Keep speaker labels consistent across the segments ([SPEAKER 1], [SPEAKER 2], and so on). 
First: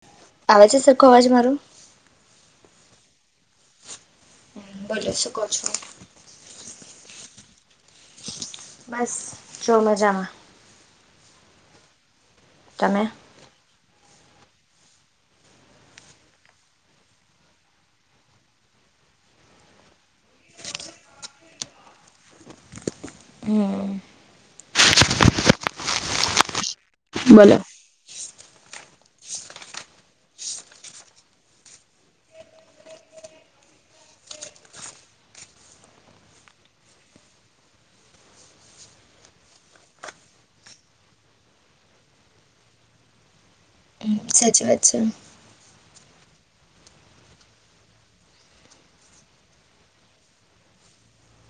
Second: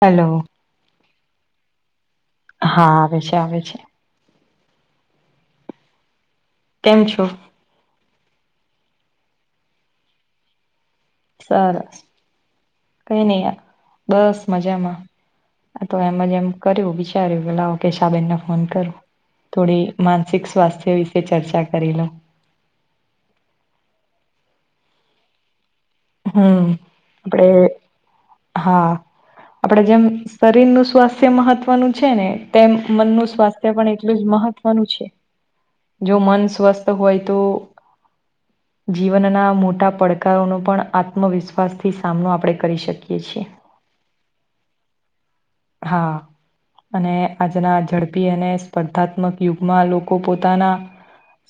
[SPEAKER 1] Hello.
[SPEAKER 2] આવે છે સરખું અવાજ મારો.
[SPEAKER 1] હા આવે છે આવે છે.
[SPEAKER 2] બોલો શું કહો છો.
[SPEAKER 1] કેમ છો.
[SPEAKER 2] બસ છો મજામાં.
[SPEAKER 1] સરસ
[SPEAKER 2] તમે?
[SPEAKER 1] કઈ નહીં યાર બસ મજામાં. તો એમજ એમ કર્યું વિચાર્યું લાવો કે કેસાબેનને ફોન કરું થોડી માનસિક સ્વાસ્થ્ય વિશે ચર્ચા કરી લો
[SPEAKER 2] હા
[SPEAKER 1] હમ આપડે હા આપડે જેમ શરીર નું સ્વાસ્થ્ય મહત્વનું છે ને તેમ મનનું સ્વાસ્થ્ય પણ એટલું જ મહત્વ કોનું છે જો મન સ્વસ્થ હોય તો જીવનના મોટા પડકારોનો પણ. આત્મવિશ્વાસથી સામનો આપણે કરી શકીએ છીએ.
[SPEAKER 2] સાચી વાત છે.
[SPEAKER 1] હા. અને આજના ઝડપી અને સ્પર્ધાત્મક યુગમાં લોકો પોતાના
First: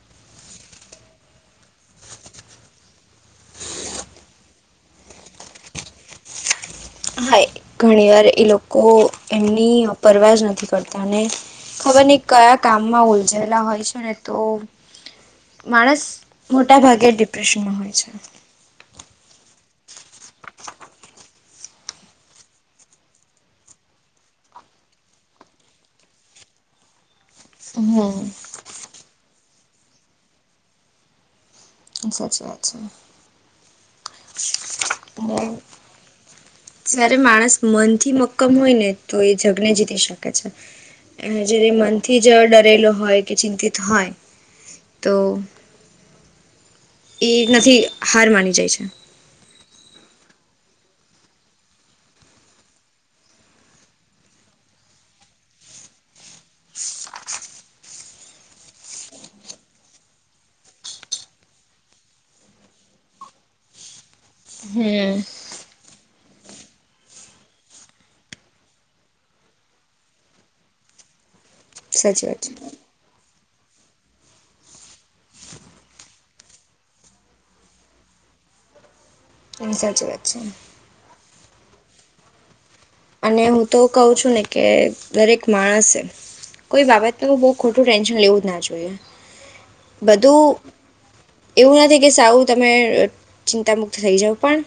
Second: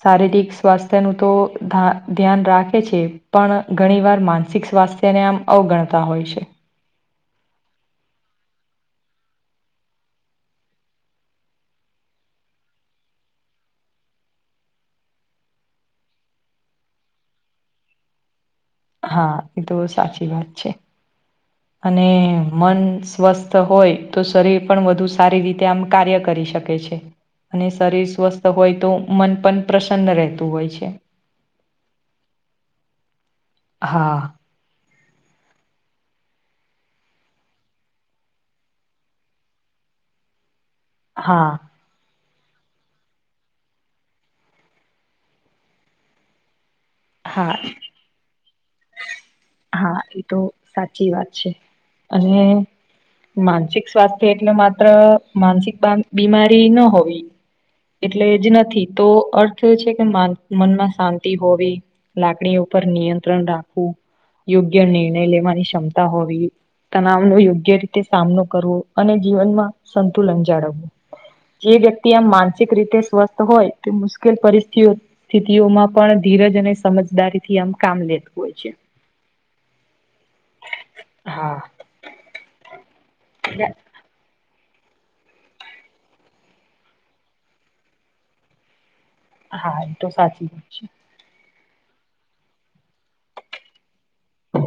[SPEAKER 1] શારીરિક સ્વાસ્થ્ય નું તો ધા ધ્યાન રાખે છે પણ ઘણી વાર માનસિક સ્વાસ્થ્યને આમ અવગણતા હોય છે.
[SPEAKER 2] હા ઘણી વાર એ લોકો એમની પરવાજ નથી કરતા અને ખબર નહી કયા કામમાં ઉલજેલા હોય છે ને તો માણસ મોટાભાગે ડિપ્રેશનમાં હોય છે
[SPEAKER 1] હા એ તો બ સાચી વાત છે. અને મન સ્વસ્થ હોય તો શરીર પણ વધુ સારી રીતે આમ કાર્ય કરી શકે છે. અને શરીર
[SPEAKER 2] હમ્મ
[SPEAKER 1] સ્વસ્થ હોય તો મન પણ પ્રસન્ન રહેતું હોય છે.
[SPEAKER 2] સાચી વાત છે.
[SPEAKER 1] હા.
[SPEAKER 2] હમ જારે માણસ મનથી મક્કમ હોય ને તો એ જગ ને જીતી શકે છે
[SPEAKER 1] હા
[SPEAKER 2] જ્યારે મનથી જ ડરેલો હોય કે ચિંતિત હોય તો એ
[SPEAKER 1] હા
[SPEAKER 2] નથી હાર માની જાય છે.
[SPEAKER 1] હા એ તો સાચી વાત છે અને માનસિક સ્વાસ્થ્ય એટલે માત્ર માનસિક બીમારી ન હોવી- એટલે જ નથી તો અર્થ છે કે મ મનમાં શાંતિ હોવી. લાકડી ઉપર નિયંત્રણ રાખવું. યોગ્ય નિર્ણય
[SPEAKER 2] હમ
[SPEAKER 1] લેવાની ક્ષમતા હોવી. તણવ નો યોગ્ય રીતે સામનો કરવો અને જીવનમાં સંતુલન જાળવવું. જે વ્યક્તિ આમ
[SPEAKER 2] સાચી વાત છે
[SPEAKER 1] માનસિક રીતે સ્વસ્થ હોય તે મુશ્કેલ પરિસ્થિતઓ સ્થિતિઓમાં પણ ધીરજ અને સમજદારી થી આમ કામ લેતું હોય છે.
[SPEAKER 2] એ સાચી વાત છે.
[SPEAKER 1] હા.
[SPEAKER 2] અને હું તો કઉ છું ને કે દરેક માણસે કોઈ બાબત તો બઉ ખોટું ટેન્શન લેવું જ ના જોઈએ
[SPEAKER 1] હા એ તો સાચી
[SPEAKER 2] બધું
[SPEAKER 1] વાત છે.
[SPEAKER 2] એવું નથી કે સાવું તમે ચિંતા મુક્ત થઇ જાાવ પણ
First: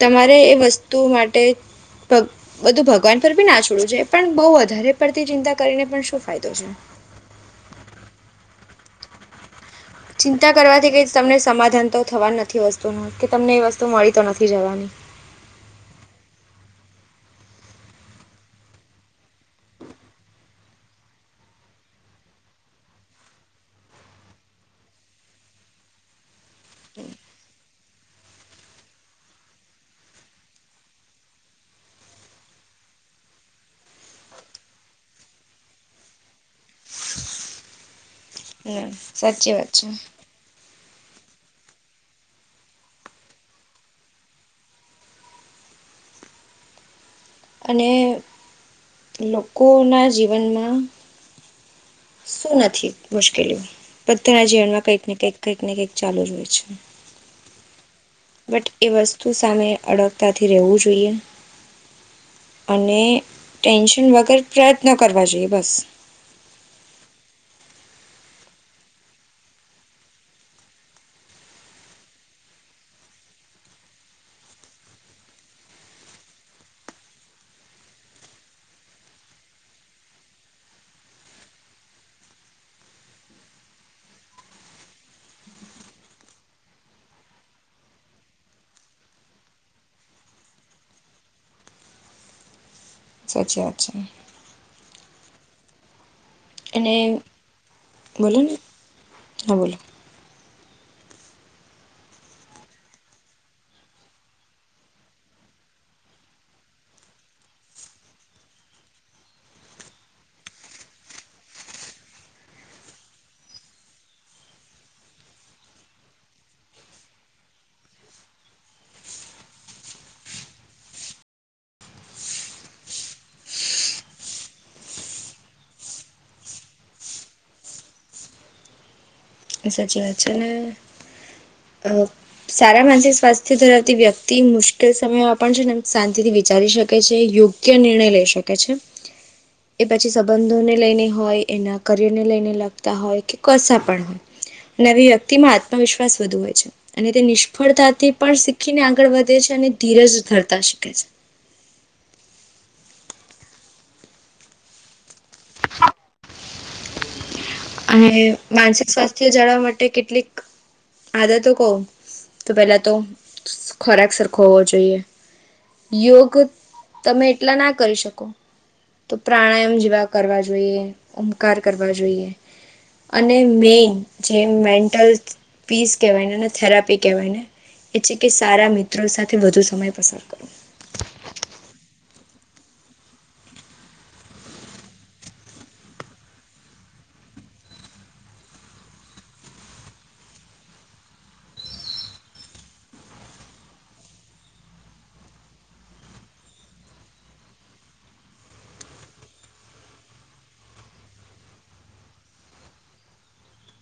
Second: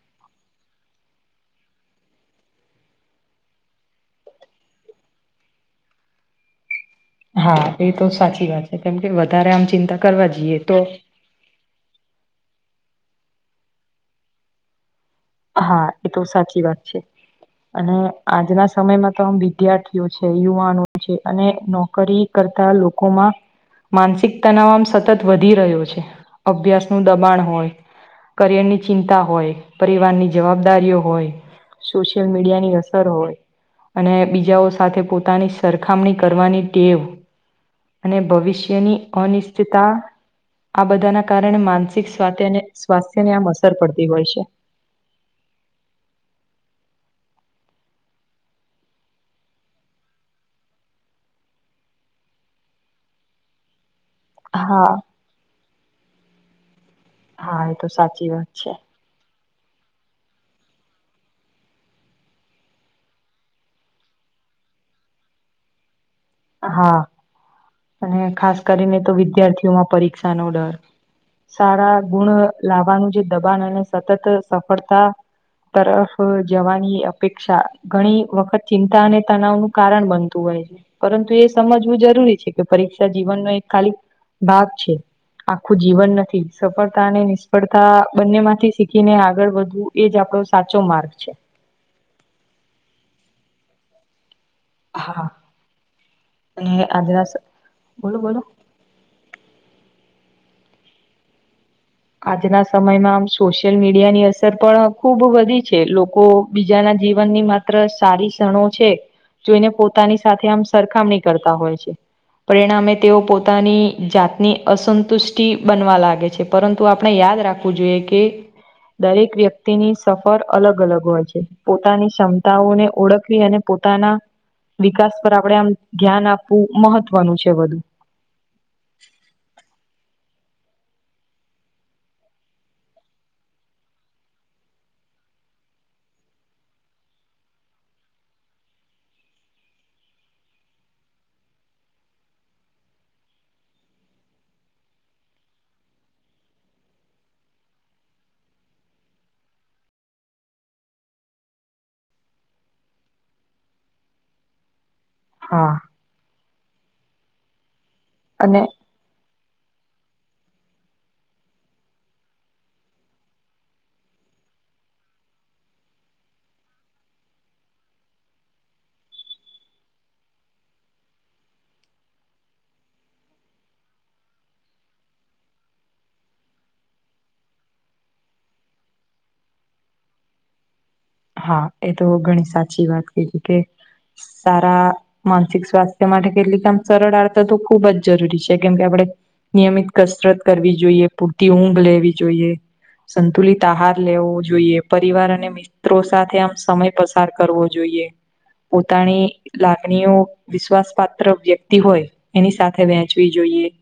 [SPEAKER 2] તમારે એ વસ્તુ માટે બધું ભગવાન પર બી ના છોડું છે પણ બહુ વધારે પડતી ચિંતા કરીને પણ શું ફાયદો છે.
[SPEAKER 1] હા એ તો સાચી વાત છે કેમ કે વધારે આમ ચિંતા કરવા
[SPEAKER 2] ચિંતા
[SPEAKER 1] જઈએ તો
[SPEAKER 2] કરવાથી કઈ તમને સમાધાન તો થવા નથી વસ્તુ ન કે તમને એ વસ્તુ મળી તો નથી જવાની.
[SPEAKER 1] હા એ તો સાચી વાત છે. અને આજના સમયમાં તો આમ વિદ્યાર્થીઓ છે યુવાનો છે અને નોકરી કરતા લોકોમાં માનસિક તનાવમ સતત વધી રહ્યો છે અભ્યાસ નું દબાણ હોય કરિયર ની ચિંતા હોય. પરિવાર ની જવાબદારીઓ હોય સોશિયલ મીડિયાની અસર હોય અને બીજાઓ સાથે પોતાની સરખામણી કરવાની ટેવ. અને
[SPEAKER 2] હમ
[SPEAKER 1] ભવિષ્યની
[SPEAKER 2] સાચી વાત
[SPEAKER 1] અનિશ્ચતા
[SPEAKER 2] છે.
[SPEAKER 1] આ બધાના કારણે માનસિક સ્વા અને સ્વાસ્થ્ય ને આમ અસર પડતી હોય છે
[SPEAKER 2] અને લોકોના જીવનમાં શું નથી મુશ્કેલીઓ બધાના જીવન માં
[SPEAKER 1] હા.
[SPEAKER 2] કંઈક ને કઈક કંઈક ને કંઈક ચાલુ જ હોય છે
[SPEAKER 1] હા તો સાચી વાત
[SPEAKER 2] બટ
[SPEAKER 1] છે.
[SPEAKER 2] એ વસ્તુ સામે અડગતાથી રહેવું જોઈએ અને ટેન્શન વગર પ્રયત્નો કરવા જોઈએ બસ
[SPEAKER 1] હા અને ખાસ કરીને તો વિદ્યાર્થીઓમાં પરીક્ષાનોો ડર સારા ગુણ લાવવાનું જે દબાણ અને સતત સફળતા તરફ જવાની અપેક્ષા ઘણી વખત ચિંતા અને તનાાવનું કારણ બનતું હોય છે પરંતુ એ સમજવું જરૂરી છે કે પરીક્ષા જીવનનો એક ખાલી ભાગ છે આખું જીવન નથી સફળતા અને નિષ્ફળતા બંને માંથી શીખીને આગળ વધવું એજ આપડો સાચો માર્ગ છે
[SPEAKER 2] સાચી વાત છે
[SPEAKER 1] હા અને આદ્રાસ બોલો બોલો
[SPEAKER 2] હા બોલો
[SPEAKER 1] આજના સમયમાં આમ સોશિયલ મીડિયાની અસર પણ ખુબ વધી છે લોકો બીજાના જીવન ની મા મા સારી કષણો છે જોઈને પોતાની સાથે આમ સરખામણી કરતા હોય છે પરિણામે તેઓ પોતાની જાતની અસંતુષ્ટિ બનવા લાગે છે પરંતુ આપણે યાદ રાખવું જોઈએ કે દરેક વ્યક્તિની સફર અલગ અલગ હોય છે પોતાની ક્ષમતાઓને ઓળખવી અને પોતાના વિકાસ પર આપણેે આમ ધ્યાન આપવું મહત્વનું છે બધું
[SPEAKER 2] સાચી વાત છે ને અ સારા માનસિક સ્વાસ્થ્ય ધરાવતી વ્યક્તિ મુશ્કેલ સમયમાં પણ છે ને શાંતિથી વિચારી શકે છે યોગ ક્ય નિર્ણય લઇ શકે છે
[SPEAKER 1] [inaudible] [unintelligible]
[SPEAKER 2] એ પછી સંબંધોને લઈને હોય એના કરિયરને લઈને લખતા હોય કે કશા પણ હોય નવી વ્યક્તિ માં આત્મવિશ્વાસ વધુ હોય છે અને તે નિષ્ફળતાથી પણ શીખીને આગળ વધે છે અને ધીરજ ધરતા શીખે છે
[SPEAKER 1] હા
[SPEAKER 2] અને માનસિક સ્વાસ્થ્ય જાળવા માટે કેટલીક આદર તો કહ તો પેલા તો ખોરાક સરખો હોવો જોઈએ યોગ તમે એટલા ના કરી શકો તો પ્રાણાયામ જેવા કરવા જોઈએ ઓમકાર કરવા જોઈએ અને મેન જેમ મેન્ટલ પીસ કહેવાયને અને થેરાપી કહેવાય ને એ છે કે સારા મિત્રો સાથે વધુ સમય પસાર કરો
[SPEAKER 1] હા એ તો ઘણી સાચી વાત ક કે સારા માનસિક સ્વાસ્થ્ય માટે કેટલી કે આમ સરળ આડ તો તો ખુબ જ જરૂરી છે કેમ કે આપડ નિયમિત કસરત કરવી જોઈએ પૂરતી ઊંઘ લેવી જોઈએ સંતુલિત આહાર લેવો જોઈએ પરિવાર અને મિત મિત્રો સાથે આમ સમય પસાર કરવો જોઈએ પોતાની લાગણીઓ વિશ્વાસ પાાત્ર વ્યક્તિ હોય એની સાથે વેંચવી જોઈએ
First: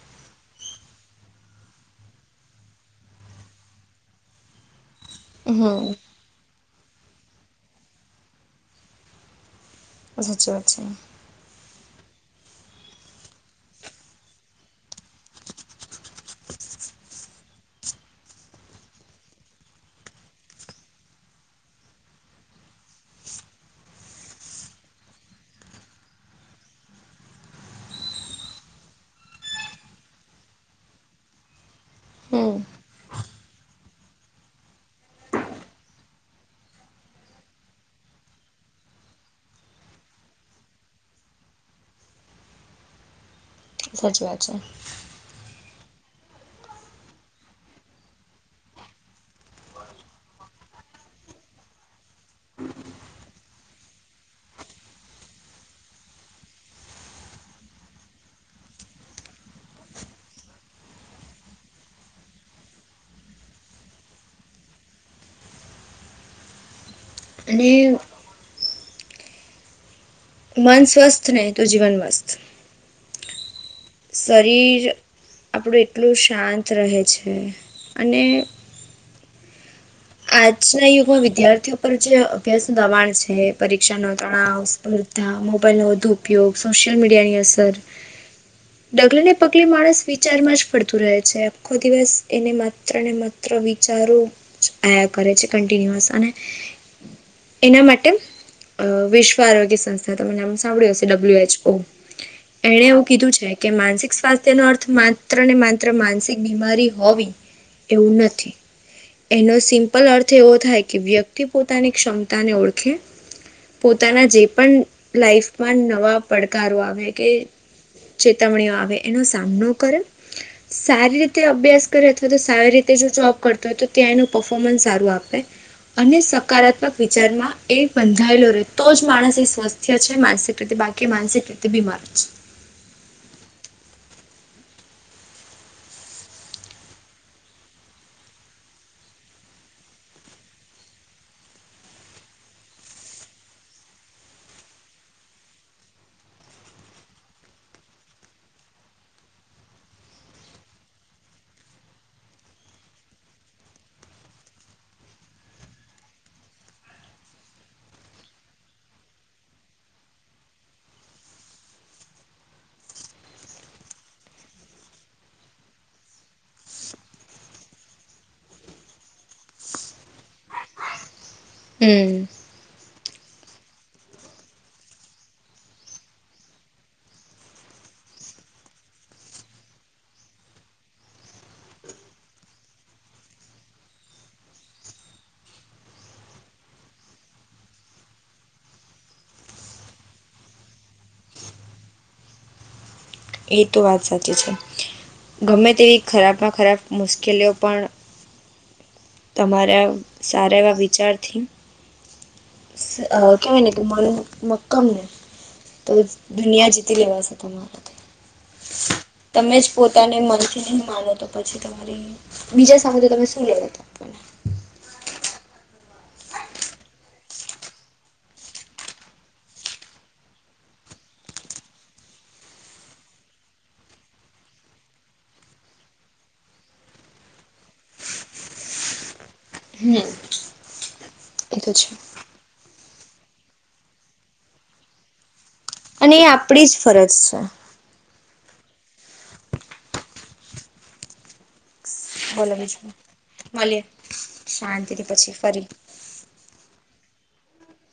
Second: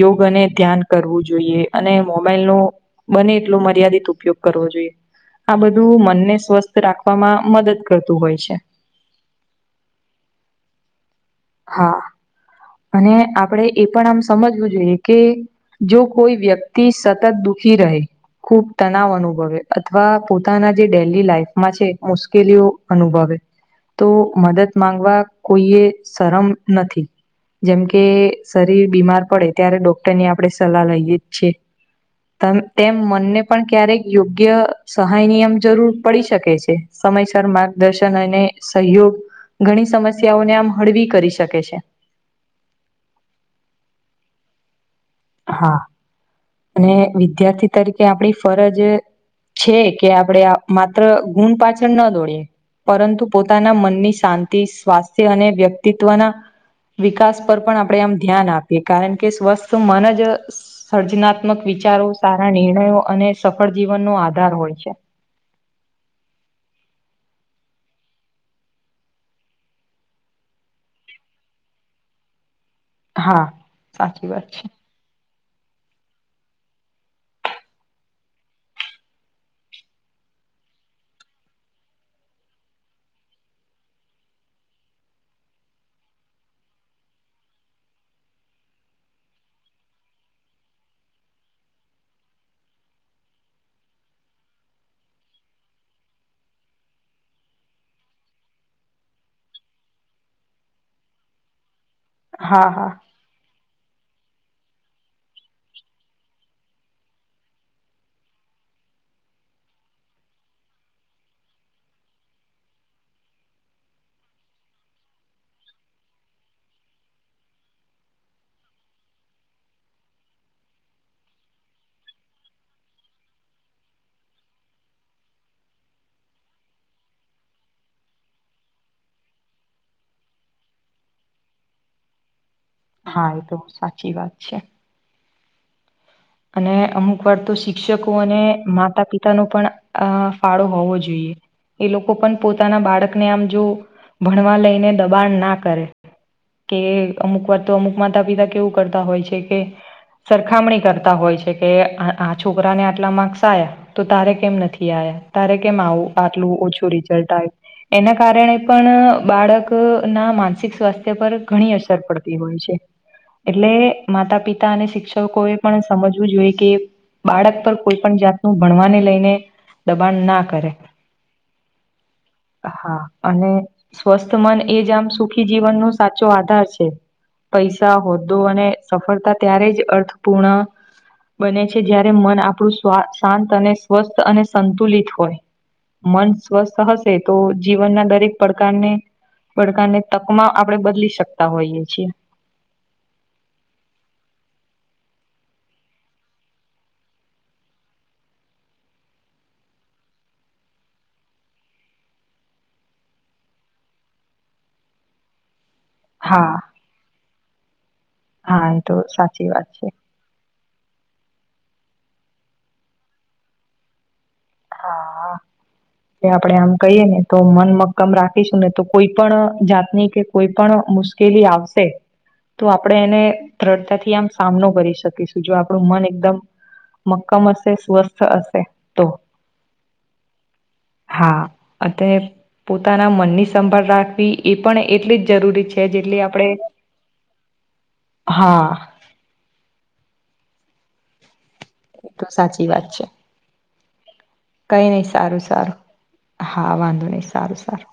[SPEAKER 1] યોગ અને ધ્યાન કરવું જોઈએ અને મોબાઈલ ન બને એટલો મર્યાદિત ઉપયોગ કરવો જોઈએ આ
[SPEAKER 2] હમ
[SPEAKER 1] બધું મનને સ્વસ્થ રાખવામાં મદદ કરતું હોય છે
[SPEAKER 2] બ સાચી વાત છે
[SPEAKER 1] હા અને આપણે એ પણ આમ સમજવું જોઈએ કે જો કોઈ વ્યક્તિ સતત દુઃખી રહે ખુબ તનાવ અનુભવે અથવા પોતાના જે ડેલી લાઈફમાં છે મુશ્કેલીઓ અનુભવે તો મદદ માંગવા કોઈએ શરમ નથી જેમકે શરીર બીમાર પડે ત્યારે ડોક્ટર ની આપણે સલાહ લઈએ જ છીએ
[SPEAKER 2] હમ
[SPEAKER 1] તેમ મનને પણ ક્યારેક યોગ્ય સહાય નિમ જરૂર પડી શકે છે સમયસર માર્ગદર્શન અને સહયોગ ઘણી સમસ્યાઓને આમ હળવી કરી શકે છે
[SPEAKER 2] સાચી વાત છે
[SPEAKER 1] હા અને વિદ્યાર્થી તરીકે આપણી ફરજ છે કે આપણેે માત્ર ગુણ પાછળ ન દોડીએ પરંતુ પોતાના મનની શાંતિ સ્વાસ્થ્ય અને વ્યક્તિત્વના વિકાસ પર પણ આપણે આમ ધ્યાન આપીએ કારણ કે સ્વસ્થ મન જ સર્જનાત્મક વિચારો સારા નિર્ણયો અને સફળ જીવનનોો આધાર હોય છે
[SPEAKER 2] અને મન સ્વસ્થ ને તો જીવન મસ્ત
[SPEAKER 1] હા સાચી વાત છે
[SPEAKER 2] શરીર આપણું એટલું શાંત રહે છે અને આજના યુગમાં વિદ્યાર્થીઓ પર જે અભ્યાસ નું દબાણ છે પરીક્ષા નો તણાવ સ્પર્ ત મોબાઈલનો વધુ ઉપયોગ સોશિયલ મીડિયાની અસર
[SPEAKER 1] [inaudible]
[SPEAKER 2] ડગલે ને પગલે માણસ વિચારમાં જ પડતું રહે છે આખો દિવસ એને માત્ર ને પત્ર વિચારો જ કરે છે કન્ટિન્યુઅસ અને એના માટે વિશ્વ આરોગ્ય સંસ્થા તમે નામ સાંભળ્યું હશે ડબલ્યુ એચ ઓ
[SPEAKER 1] હા
[SPEAKER 2] એને
[SPEAKER 1] હા
[SPEAKER 2] કીધું છે કે માનસિક સ્વાસ્થ્ય નો અર્થ માત્ર ને માત્ર માનસિક બીમારી હોવી એવું નથી એનો સિમ્પલ અર્થ એવો થાય કે વ્યક્તિ પોતાની ક્ષમતાને ઓળખે પોતાના જે પણ લાઈફમાં નવા પડકારો આવે કે ચેતવણીઓ આવે એનો સામનો કરે સારી રીતે અભ્યાસ કરે અથવા તો સારી રીતે જો જોબ કરતો હોય તો કે એનું પર્ફોર્મન્સ સારું આપે અને સકારાત્મક વિચારમાં એ બંધાયેલો રહે તો જ માણસ એ સ્વસ્થ છે માનસિક રીતે બાકી માનસિક રીતે બીમાર છે
[SPEAKER 1] હા એ તો સાચી વાત છે અને અમુક વાર તો શિક્ષકો અને માતા પિતા ન પણ અ ફાળો હોવો જોઈએ એ લોકો પણ પોતાના બાળકને આમ જો ભણવા લઈને દબાણ ના કરે કે અમુક વાર તો અમુક માતા પિતા કેવું કરતા હોય છે કે સરખામણી કરતા હોય છે કે આ છોકરાને આટલા માર્ક્સ આયા તો તારે કેમ નથી આ્યા તારે કેમ આવું આટલું ઓછું રિઝલ્ટ આવ એના કારણે પણ બાળક ના માનસિક સ્વાસ્થ્ય પર ઘણી અસર પડતી હોય છે એટલે માતા પિતા અને શિક્ષકોએ પણ સમજવું જોઈએ કે બાળક પર કોઈ પણ જાતનું ભણવાને લઈને દબાણ ના કરે.
[SPEAKER 2] હમ.
[SPEAKER 1] હા, અને સ્વસ્થ મન એ જ આમ સુખી જીવનનોો સાચો આધાર છે. પૈસા હોદ્દો અને સફળતા ત્યારે જ અર્થપૂર્ણ બને છે જય્યારે મન આપણું શાંત અને સ્વસ્થ અને સંતુલિત હોય. મન સ્વસ્થ હશે તો જીવનના દરેક પડકારને પડકારને તકમાં આપણેે બદલી શકતા હોઈએ છીએ.
[SPEAKER 2] એ તો વાત સાચી છે. ગમે તેવી ખરાબમાં ખરાબ મુશ્કેલીઓ પણ તમારા સારા એવા વિચારથી કેયને કે મા મક્કમને તો
[SPEAKER 1] હા
[SPEAKER 2] દુનિયા જીતી લેવાશે તમારાથી,
[SPEAKER 1] હા એ તો સાચી
[SPEAKER 2] તમે જ
[SPEAKER 1] વાત છે.
[SPEAKER 2] પોતાને મન માનો તો પછી તમારી બીજા સમબે તમે શું લે હતા? પણ [unintelligible]
[SPEAKER 1] હા [unintelligible] આપડે આમ કહીએ ને તો મન મક્કમ રાખીશું ને તો કોઈ પણ જાતની કે કોઈ પણ મુશ્કેલી આવશે. તો આપણે એને દ્રઢતાથી આમ સામનો કરી શકીશું જો આપણું મન એકદમ મક્કમ અશે સ્વર્થ અશે તો.
[SPEAKER 2] હમ.
[SPEAKER 1] હા,
[SPEAKER 2] એ તો છે
[SPEAKER 1] અને પોતાના મનની સંભાળ રાખવી એ પણ એટલી જ જરૂરી છે.
[SPEAKER 2] અને
[SPEAKER 1] જેટલી
[SPEAKER 2] એ આપણી
[SPEAKER 1] આપણે
[SPEAKER 2] જ ફરજ છે.
[SPEAKER 1] હા. એ તો
[SPEAKER 2] બોલો
[SPEAKER 1] સાચી
[SPEAKER 2] બીજ
[SPEAKER 1] વાત છે
[SPEAKER 2] મળએ
[SPEAKER 1] કઈ નહી
[SPEAKER 2] શાંતિથી પછી
[SPEAKER 1] સારું
[SPEAKER 2] ફરી.
[SPEAKER 1] સારું હા વાંધો નહી સારું સારું.